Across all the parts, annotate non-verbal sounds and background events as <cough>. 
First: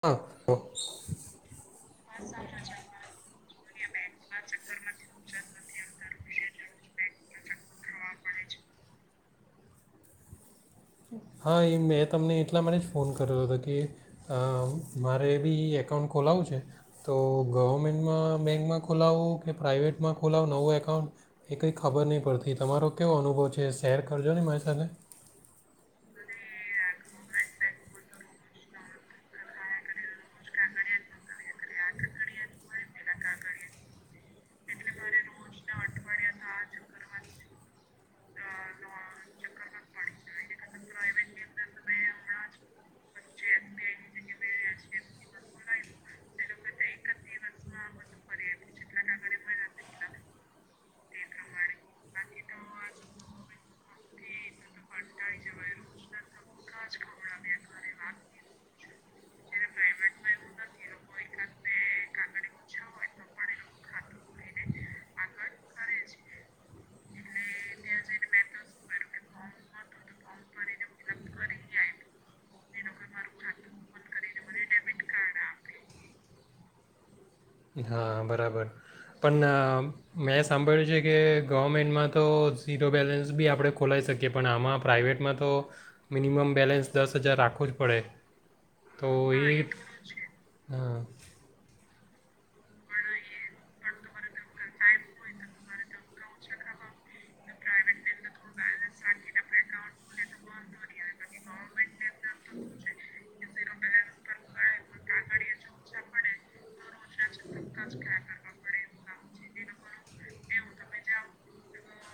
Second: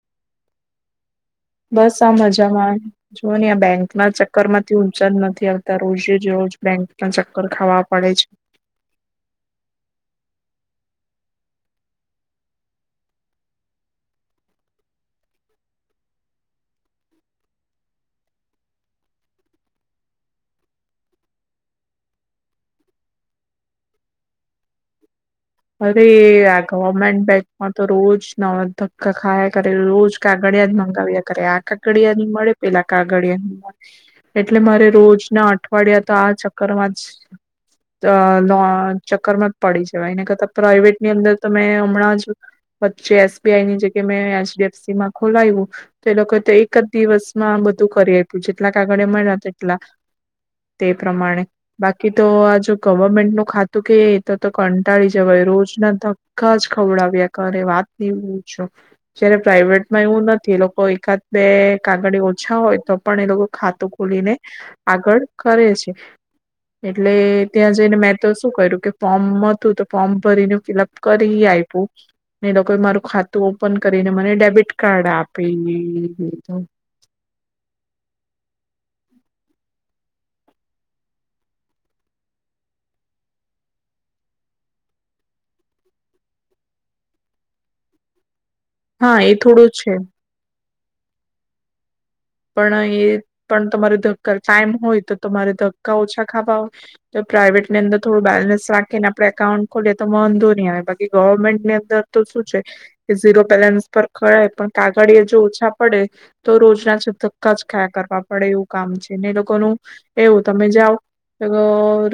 હા <inaudible> બસ, આ મજામાં.. જુઓ ને આ. બેંક ના ચક્કર માંથી ઊંચા જ નથી આવતા. રોજે જ રોજ બેંક ના ચક્કર ખાવા પડે છે. હા.. એ મેં તમને એટલા માટે જ ફોન કર્યો હતો કે, મારે પણ એકાઉન્ટ ખોલાવું છે. તો ગવર્મેન્ટમાં બેંકમાં ખોલાવવું કે પ્રાઇવેટમાં ખોલાવું, નવો એકાઉન્ટએ કંઈ ખબર નહીં પડતી તમારો કેવો અનુભવ છે? શેર કરજો ને મારી સાથે અરે.. ! આ ગવર્મેન્ટ બેંકમાં તો રોજ ના ધક્કા ખાયા કરે, રોજ કાગડિયા જ મંગાવ્યા કરે, આ કાગડિયા ની મળે, પેલા કાગડિયા ન મળે એટલે મારે રોજ ના અઠવાડિયા તો આ ચક્કરમાં જ <unintelligible> ચક્કર માં જ પડી જવા એને કરતા પ્રાઇવેટ ની અંદર તો મેં હમણાં જ વચ્ચે એસ. બી‌. આઈ. ની જગ્યા મેં એચ. ડી. એફ. સી. માં ખોલાવ્યું તો એ લોકોએ તો એક જ દિવસમાં બધું કરી આપ્યું જેટલા કાગળે મળ્યા તેટલા. તે પ્રમાણે બાકી તો.. આ જો ગવર્મેન્ટ ન ખાતું કે તો તો કંટાળી જ જવાય. રોજના ધક્કા.. જ ખવડાવ્યા કરે વાત ન પૂછો. જ્યારે પ્રાાઈવેટમાં એવું નથી એ લોકો એકાદ બે કાગળ ઓછા હોય તો પણ એ લોકો ખાતું ખોલીને આગળ કરે છે. એટલે ત્યાં જઈને મેં તો શું કર્યું કે, ફોર્મ હતું તો ફોર્મ ભરીને ફિલઅપ કરી આપ્યું, ને એ લોકોએ મારું ખાતું ઓપન કરીને મને ડેબિટ કાર્ડ આપી દિધું. હા બરાબર, પણ મેં સાંભળ્યું છે કે ગવર્મેન્ટમાં તો, ઝીરો બેલેન્સ પણ આપણે ખોલાવી શકીએ. પણ આમાં પ્રાઇવેટમાં તો મિનિમમ બેલેન્સ દસ હજાર રાખવું જ પડે. હા એ થોડું છે. હા. પણ એ પણ તમારે ધક્કા ટાઈમ હોય તો તમારે ધક્કા ઓછા ખાવા હોય, તો પ્રાાઈવેટ ની અંદર થોડું બેલેન્સ રાખીને આપણે એકાઉન્ટ ખોલીએ તો વાંધો નહી આવે બાકી ગવર્મેન્ટની અંદર તો શું છે, કે ઝીરો બેલેન્સ પર થાય પણ કાગળ જો ઓછા પડે તો રોજના ધક્કા જ ખયા કરવા પડે એવું કામ છે ને એ લોકોનું, એવું તમે જાઓ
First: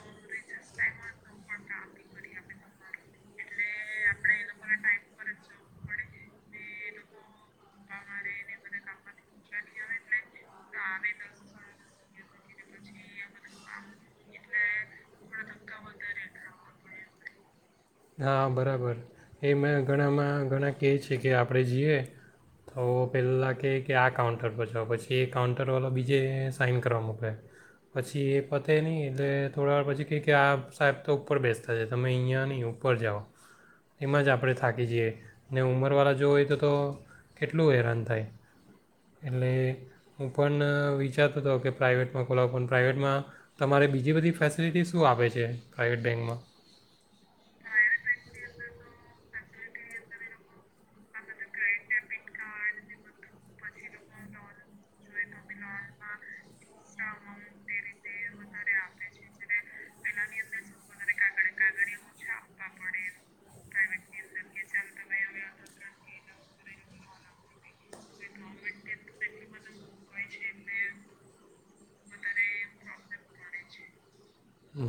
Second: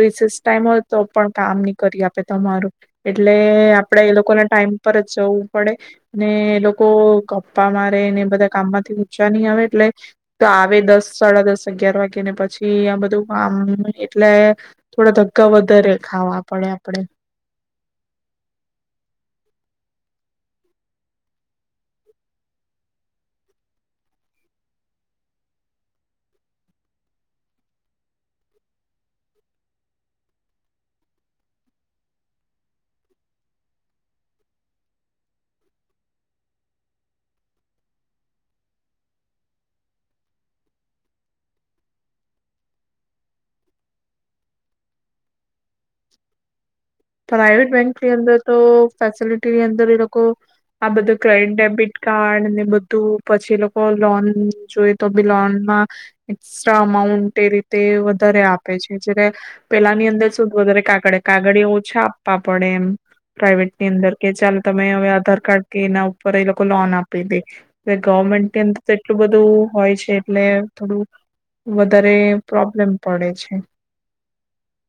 રિસેસ ટાઈમ હોય તો પણ કામ નહી કરી આપે તમારું, એટલે આપડે એ લોકોના ટાઈમ પર જ જવું પડે, એ લોકો ગપ્પા મારે ને બધા કામમાંથી ઊંચા નહી આવે, એટલે તો આવે દસ સાડા દસ અગિયાર વાગે ને પછી આ બધું કામ એટલે, થોડા ધક્કા વધારે ખાવા પડે આપણે. હા બરાબર, એ મેં ઘણામાં ઘણાં કહે છે કે આપણે જઈએ તો પહેલાં કહે કે આ કાઉન્ટર પર જાઓપછી એ કાઉન્ટરવાળો બીજે સાઇન કરવા મોકલે, પછી એ પતે નહીં એટલે થોડા વાર પછી કહે કે આ સાહેબ તો ઉપર બેસતા છે, તમે અહીંયા નહીં ઉપર જાઓ. એમાં જ આપણે થાકી જઈએ, ને ઉંમરવાળા જો હોય તો તો કેટલું હેરાન થાય, એટલે હું પણ વિચારતો હતો કે પ્રાઇવેટમાં ખોલાવું પણ, પ્રાઇવેટમાં તમારે બીજી બધી ફેસિલિટી શું આપે છે? પ્રાઇવેટ બેંકમાં? પ્રાઈવેટ બેંકની અંદર તો ફેસિલિટીની અંદર એ લોકો આ બધું ક્રેડિટ, ડેબિટ કાર્ડ ને બધું પછી એ લોકો લોન જોઈ તો પણ લોનમાં એક્સ્ટ્રા અમાઉન્ટ એ રીતે વધારે આપે છે જે પેલાની અંદર શું વધારે કાગળ કાગળ.. આપવા પડે એમ, પ્રાઇવેટની અંદર કે ચાલો તમે હવે આધાર કાર્ડ કે એના ઉપર એ લોકો લોન આપી દે, ગવર્મેન્ટની અંદર તો એટલું બધું હોય છે એટલે થોડું વધારે પ્રોબ્લેમ પડે છે.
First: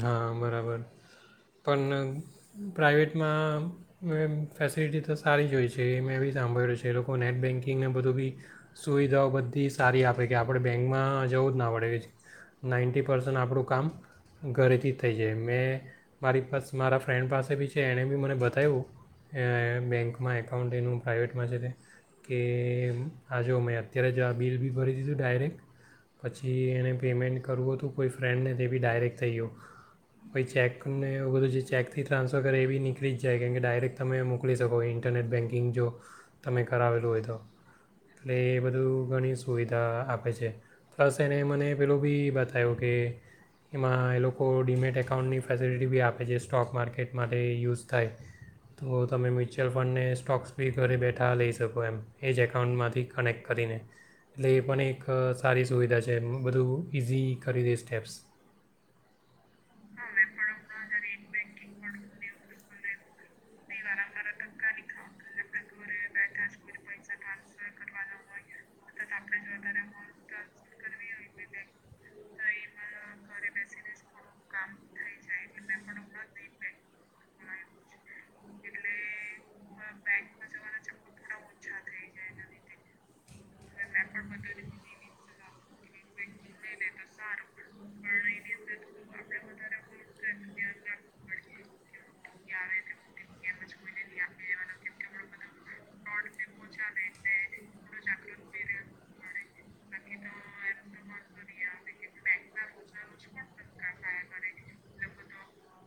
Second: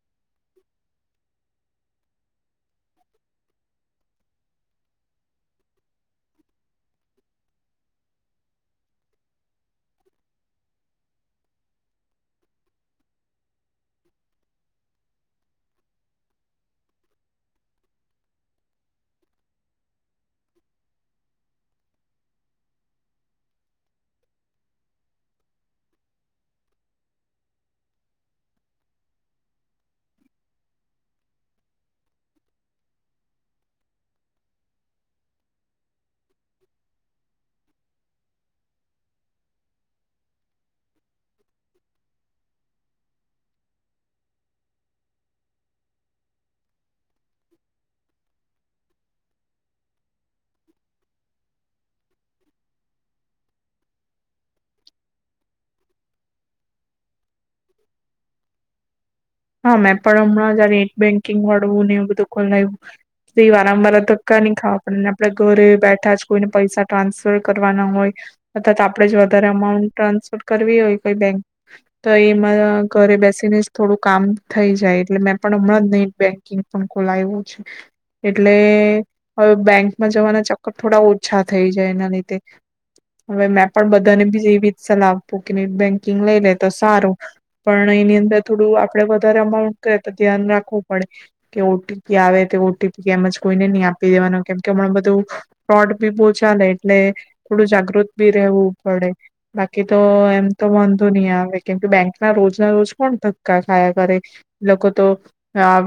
હા બરાબર પણ પ્રાઇવેટમાં મે ફેસિલિટી તો સારી જો હોય છે, મેં એ બવી સાંભળ્યું છે. એ લોકો નેટ બેૅન્કિંગને બધું બી સુવિધાઓ બધી સારી આપે, કે આપણે બેંકમાં જવું જ ના પડે નાઇન્ટી પર્સન્ટ આપણું કામ ઘરેથી જ થઈ જાય. મેં મારી પાસ મારા ફ્રેન્ડ પાસેબી છે એણેબી મને બતાવ્યું, બેન્કમાં એકાઉન્ટ એનું પ્રાઇવેટમાં છે તે, કે આજ મેં અત્યારે જો આ બિલબી ભરી દીધું ડાયરેક્ટ, પછી એને પેમેન્ટ કરવું હતું કોઈ ફ્રેન્ડને તેબી ડાયરેક્ટ થઈ ગયો, કોઈ ચેક ને એ બધું જે ચેકથી ટ્રાન્સફર કરે એબી નીકળી જ જાય કેમ કે ડાયરેક્ટ તમે મોકલી શકો ઇન્ટરનેટ બેન્કિંગ જો, તમે કરાવેલું હોય તો એટલે એ બધું ઘણી સુવિધા આપે છ, પ્લસ એને મને પેલુંબી બતાવ્યું કે એમાં એ લોકો ડીમેટ એકાઉન્ટની ફેસિલિટી બીઆપે છે સ્ટોક માર્કેટ માટે યુઝ થાય, તો તમે મ્યુચ્યુઅલ ફંડને સ્ટોક્સબી ઘરે બેઠા લઈ શકો એમ, એ જ એકાઉન્ટમાંથી કનેક્ટ કરીને એટલે એ પણ એક સારી સુવિધા છે. બધું ઇઝી કરીદે સ્ટેપ્સ. હા મેં પણ હમણાં જ નેટ બેંકિંગ વળવું ને એવું બધું ખોલાવ્યું, વારં-વાર ધક્કા ની ખાવા પડેને આપડે ઘરે બેઠા જ કોઈને પૈસા ટ્રાન્સફર કરવાના હોય, અથા તો આપણે જ વધારે અમાઉન્ટ ટ્રાન્સફર કરવી હોય કોઈ બેંક તો એમાં ઘરે બેસીને જ થોડુંક કામ થ જાય એટલે મેં પણ હમણાં જ નહી બેંકિંગ પણ ખોલાય્યું છે, એટલે હવે બેંકમાં જવાના ચક્કર થોડા ઓછા થઈ જાય એના લીધે, હવે મેં પણ બધાને બી એવી સલાહ આપું કે નહી બેન્કિંગ લઈ લે તો સારું, પણ એની અંદર થોડું આપડે વધારે અમાઉન્ટ કર તો ધ્યાન રાખવું પડે, કે ઓ ટી પી આવે તો ઓ ટી પી એમજ કોઈને નહી આપી દેવાનું, કેમ કે હમણા બધું ફ્રોડ બી બહુ ચાલે એટલે થોડું જાગૃત બી રહેવું પડે, બાકી તો એમ તો વાંધો નહી આવે કેમ કે બેંક ના રોજ ના રોજ કોણ ધક્કા ખાયા કરે, લોકો તો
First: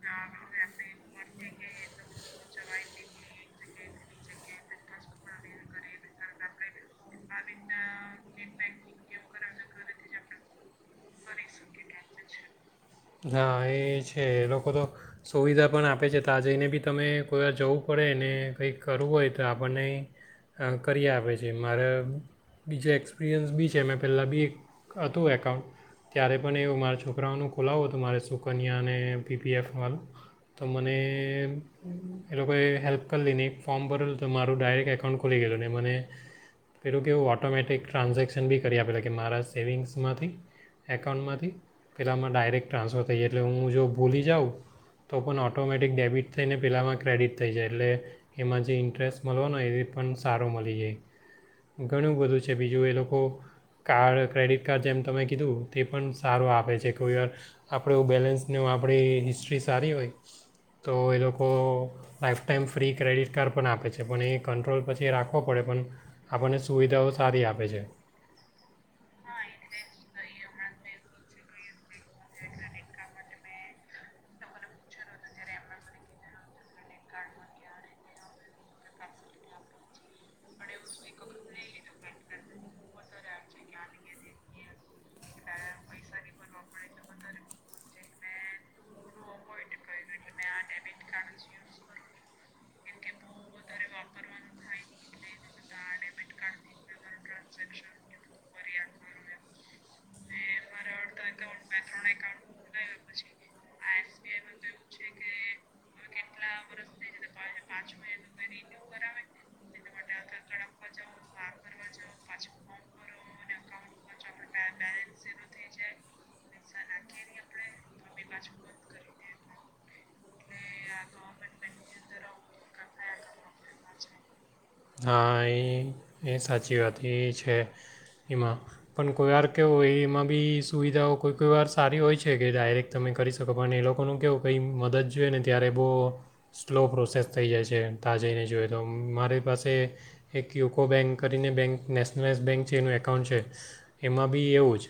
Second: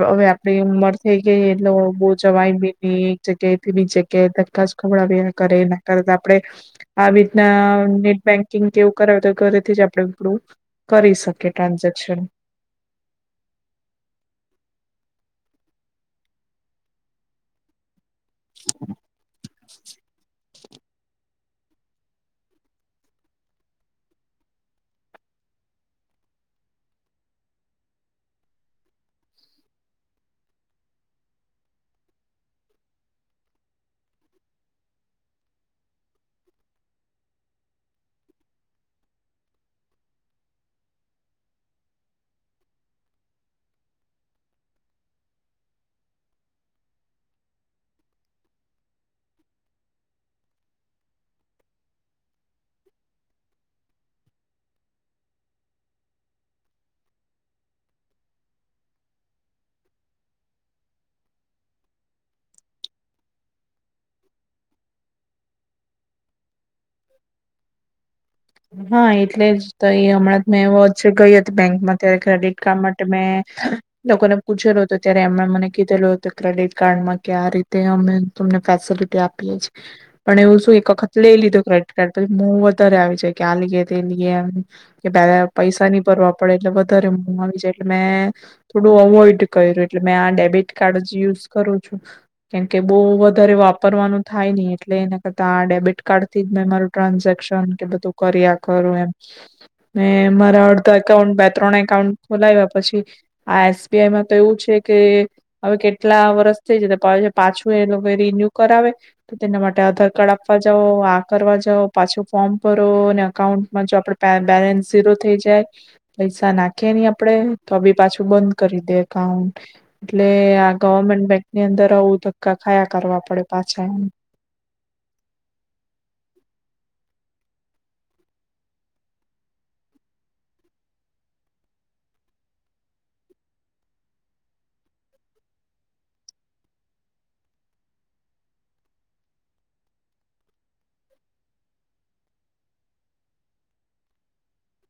હવે આપણી ઉમર થઈ ગઈ એ લોકો બહ જવાયી એક જગ્યાએથી બી જગ્યાએ દરખાાસ ખવડાવી કરે એ કરે તો આપણે, આવી રીતના નેટ બેન્કિંગ કેવું કરાવે તો ઘરેથી જ આપડડું કરી શકીએ ટ્રાન્ઝેક્શન. હા એ છે લોકો તો સુવિધા પણ આપે છે ત જઈને બી તમે કોઈ વા જઉં પડે ને કંઈક કરવું હોય તો આપણે આપણને, કરી આપે છે મારે બીજું એક્સપિરિયન્સ બી છે મેં પહેલાં બી એક હતું એકાઉન્ટ, ત્યારે પણ એવું મારા છોકરાઓનું ખોલાવું હતું. તો મારે સુકન્યા અને પીપીએફ વાળું તો મને એ લોકોએ હેલ્પ કરીલી નને એક ફોર્મ ભરેલું તો મારું ડાયરેક્ટ એકાઉન્ટ ખોલી ગયેલું ને મને પેલું કેવું ઓટોમેટિક ટ્રાન્ઝેક્શન બી કરી આપેલા કે મારા સેવિંગ્સમાંથી એકાઉન્ટમાંથી પેલાંમાં ડાયરેક્ટ ટ્રાન્સફર થઈ જાય એટલે હું જો ભૂલી જાઉં, તો પણ ઓટોમેટિક ડેબિટ થઈને પેલાંમાં ક્રેડિટ થઈ જાય એટલે, એમાં જે ઇન્ટરેસ્ટ મળવાો ને એ પણ સારો મળી જાય, ઘણું બધું છે બીજું એ લોકો, કાર્ડ ક્રેડિટ કાર્ડ જેમ તમે કીધું તે પણ સારું આપે છે, કોઈ વાર આપણેું એું બેલેન્સને આપણી હિસ્ટ્રી સારી હોય, તો એ લોકો life time free credit card પણ આપે છે પણ એ કંટ્રોલ પછી એ રાખવો પડે પણ, આપણને સુવિધાઓ સારી આપે છે હા એટલે જ તો એ હમણાં મેં વચ ગઈ હતી બેંકમાં ત્યારે ક્રેડિટ કાર્ડ માટે મેં, લોકોને પૂછેલું હતો ત્યારે એમણે મને કીધેલું ક્રેડિટ કાર્ડમાં કે આ રીતે અમે તમને ફેસિલિટી આપીએ છેએ, પણ એવું શું એક વખત લઈ લીધું કડિટ કાર્ડ પછી મોં વધારે આવી જાય કે આ લીએે તે લઈએેમ કે, પલા પૈસા નની પર વાપરેે એટલે વધ મો આવી જાય, એટલે મેં થોડું અવોઈડ કર્યું એટલે મેં આ ડેબિટ કાર્ડ જ યુઝ કરું છું, કેમકે બહુ વધારે વાપરવાનું થાય નહી એટલે એના કરતા આ ડેબિટ કાર્ડ મે મારું ટ્રાન્ઝેક્શન કે બધું કર્યા ખરું એમ મે મારા અડધા એકાઉન્ટ બે ત્રણ એકાઉન્ટ ખોલાવ્યા પછી આ એસબીઆઈમાં તો એવું છે કે હવે કેટલા વરસ થઈ જ પ પાછું એ લોકો રિન્યુ કરાવે તો તેના માટે આધાર કાર્ડ આપવા જાવ કરવા જાવ પાછો ફોર્મ ભરો અને અકાઉન્ટમાં જો આપડે બેલેન્સ ઝીરો થઈ જાય, પૈસા નાખીએ નહી આપડે તો બી પાછું બંધ કરી દે એકાઉન્ટ, એટલે આ ગવમેન્ટ બેંકની અંદર આવું ધક્કા ખાયા કરવા પડે પાછા. હા એ એ સાચી વાત એ છે, એમાં પણ કોઈ વાર કવો એમાં બી સુવિધાઓ કોઈ કોઈ વાર સારી હોય છે કે ડાયરેક્ટ તમે કરી શકો પણ એ લોકોનું કહવું કંઈ મદદ જોઈએ ને ત્યારે બહુ સ્લો પ્રોસેસ થઈ જાય છે તા જઈને જોઈએ તો મારી પાસે એક કો બેંક કરીને બેંક નેશનલાઈઝ બેંક છે એનું એકાઉન્ટ છે એમાં બી એવું જ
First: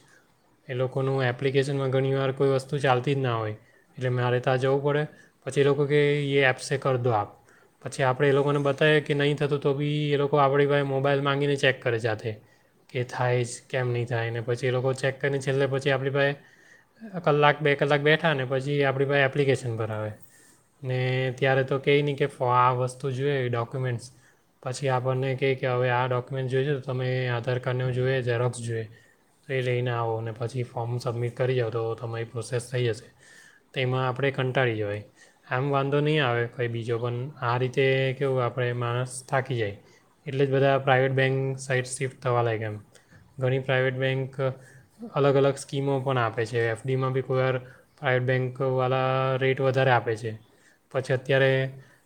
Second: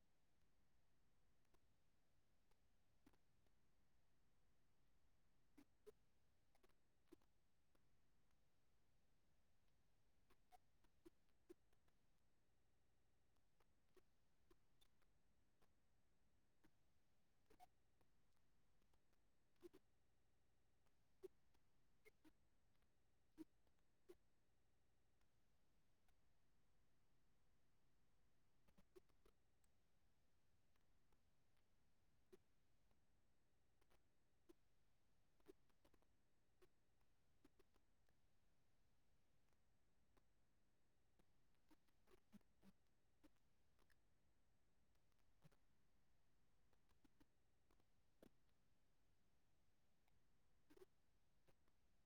એ લોકોનું એપ્લિકેશનમાં ઘણીવાર કોઈ વસ્તુ ચાલતી જ ના હોય એટલે મારે ત્યાં જવું પડે પછી એ લોકો કે એ એપ્સે કર દો આપ પછી આપણે એ લોકોને બતાવીએ કે નહીં થતું તો બી એ લોકો આપણી ભાઈ મોબાઈલ માંગીને ચેક કરે જાતે, સાથે કે થાય જ કેમ નહીં થાય, ને પછી એ લોકો ચેક કરીને છેલ્લે પછી આપણી ભાઈ કલાક બે કલાક બેઠા ને પછી આપણી પાાઈ એપ્લિકેશન પર આવે ને ત્યારે તો ક નહીં કે આ વસ્તુ જોએ એ ડોક્યુમેન્ટસ પછી આપણને ક કે હવે આ ડોક્યુમેન્ટ જોએ છે તો તમે આધાર કાર્ડને જોઈએ ઝરોક્સ જોઈએ તો એ લઈને આવો અને પછી ફોર્મ સબમિટ કરી જાઓ તો તમારી પ્રોસેસ થઈ જશે તો એમાં આપણે કંટાળી જવાય આમ વાંધો નહીં આવે કઈ બીજો પણ આ રીતે કેવું આપણે માણસ થાકી જાય એટલે જ બધા પ્રાઇવેટ બેન્ક સાઈટ શિફ્ટ થવા લાગ કે એમ ઘણી પ્રાઇવેટ બેન્ક અલગ અલગ સ્કીમો પણ આપે છે એફડીમાં બી કોઈવાર પ્રાઇવેટ બેન્કવાળા રેટ વધારે આપે છે પછી અત્યારે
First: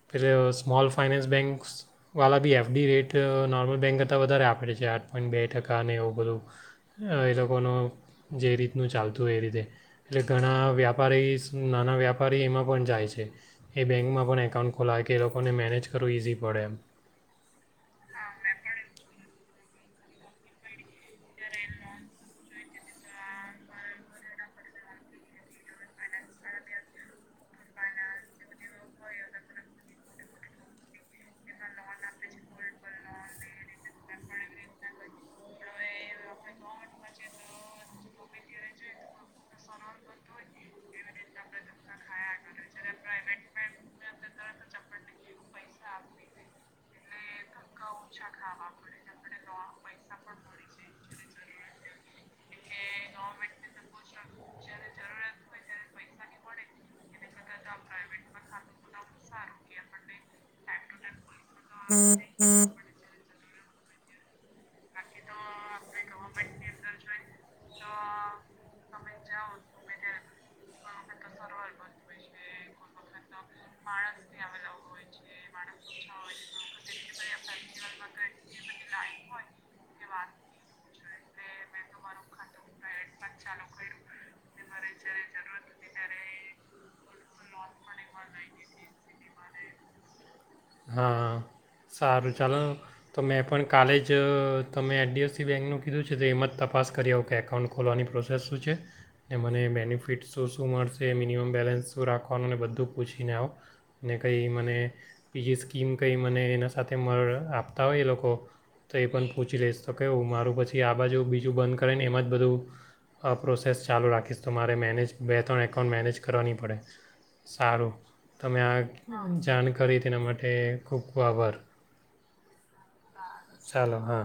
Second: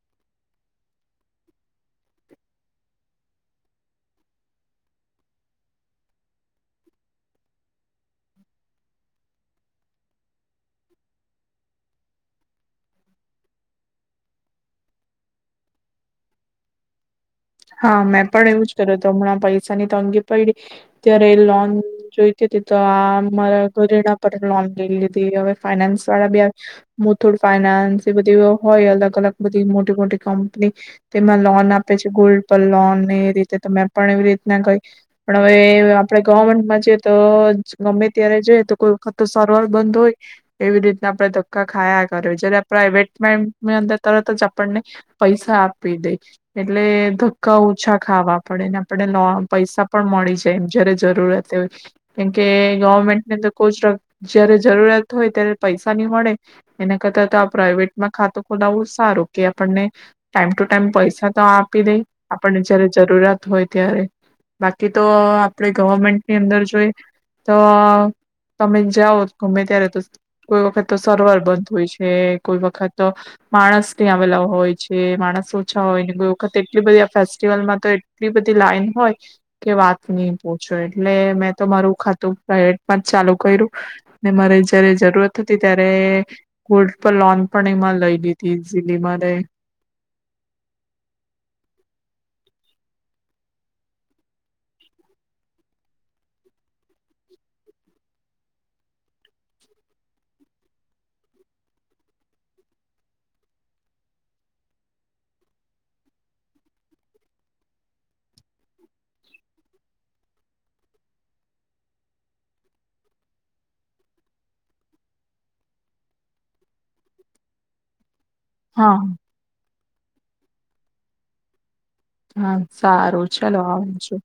પ સ્મોલ ફાાઈનાન્સ બેન્ક્સવાળા બી એફડી રેટ નોર્મલ બેંક કરતાં વધારે આપે છે આઠ પોઈન્ટ બે ટકા અને એવું બધું એ લોકોનું જે રીતનું ચાલતું હોય એ રીતે એટલે ઘણા વ્યાપારી નાના વ્યાપારી એમાં પણ જાય છે એ બેંકમાં પણ એકાઉન્ટ ખોલાય કે એ લોકોને મેનેજ કરવું ઇઝી પડે એમ હા મેં પણ એવું જ કર્યું હત હમણાં પૈસા ની તંગી પડી, ત્યારે લોન જોઈતી હતી તો આરા ઘરેણા પર લોન લઈ લીધી હવે ફાઈનાન્સ વાળા, બી મુથુડ ફાઈનાન્સ એ બધી હોય અલગ અલગ બધી મોટી મોટી કંપની, તેમાં લોન આપે છે. ગોલ્ડ પર લોનને એ રીતે મેં પણ એવી રીતના કઈ, પણ હવે આપડણે ગવર્મેન્ટમાં જઈએ તો ગમે ત્યારે જોઈએ તો કોઈત સર્વર બંધ હોય, એવી રીતના આપણે ધક્કા ખાયા કરે જયારે પ્રાાઈવેટની અંદર તરત જ આપણને, પૈસા આપી દે. એટલે ધક્કા ઓછા ખાવા પડે ને આપણને લો પૈસા પણ મળી જાય એમ જયારે જરૂરિયાતય, કેમકે ગવર્મેન્ટની અંદર કોઈ જ જયારે જરૂરત હોય ત્યારે પૈસા નહી મળે, એના કરતાં તો આ પ્રાાઈવેટમાં ખાતું ખોલાવું સારું કે આપણને, ટાઈમ ટુ ટાઈમ પૈસા તો આપી દે, આપણને જયારે જરૂરત હોય અત્યારે, બાકી તો આપડ ગવર્મેન્ટની અંદર જોઈ, તો તમે જાઓ ગમે ત્યારે તો કોઈ વખત તો સર્વર બંધ હોય છે કોઈ વખત, માણસ ત્યાં આવેલા હોય છે માણસ ઓછા હોય વખત એટલી બધી આ ફેસ્ટિવલમાં તો એટલી બધી લાઈન હોય, કે વાત નહી પુછો, એટલે એટલે મેં તો મારું ખાતું પ્રઇવેટમાં જ ચાલુ કર્યું, ને મારે જયારે જરૂરત હતી ત્યારે કોલ્ડ પ લોન પણ એમાં લઈ લીધી ઝીલીમાંરે હા સારું ચાલ તો મેં પણ કાલે જ તમે એચ ડી એફ સી બેન્કનું કીધું છે તો એમાં જ તપાસ કરી આવ કે એકાઉન્ટ ખોલવાની પ્રોસેસ શું છે, ને મને બેનિફિટ શું શું મળશે મિનિમમ બેલેન્સ શું રાખવાનું ને બધું પૂછીને આવો, ને કંઈ મને બીજી સ્કીમ કંઈ મને એના સાથે આપતા હોય એ લોકો, તો એ પણ પૂછી લઈશ તો કે હું મારું પછી આ બાજુ બીજું બંધ કરે ને એમાં જ બધું, પ્રોસેસ ચાલુ રાખીશ તો મારે મેનેજ બે ત્રણ એકાઉન્ટ મેનેજ કરવાની પડે, સારું તમે હા આ જાણ કરી તેના માટે ખૂબ ખૂબ આભાર. હા સારું. ચાલો આવ જો. <inaudible>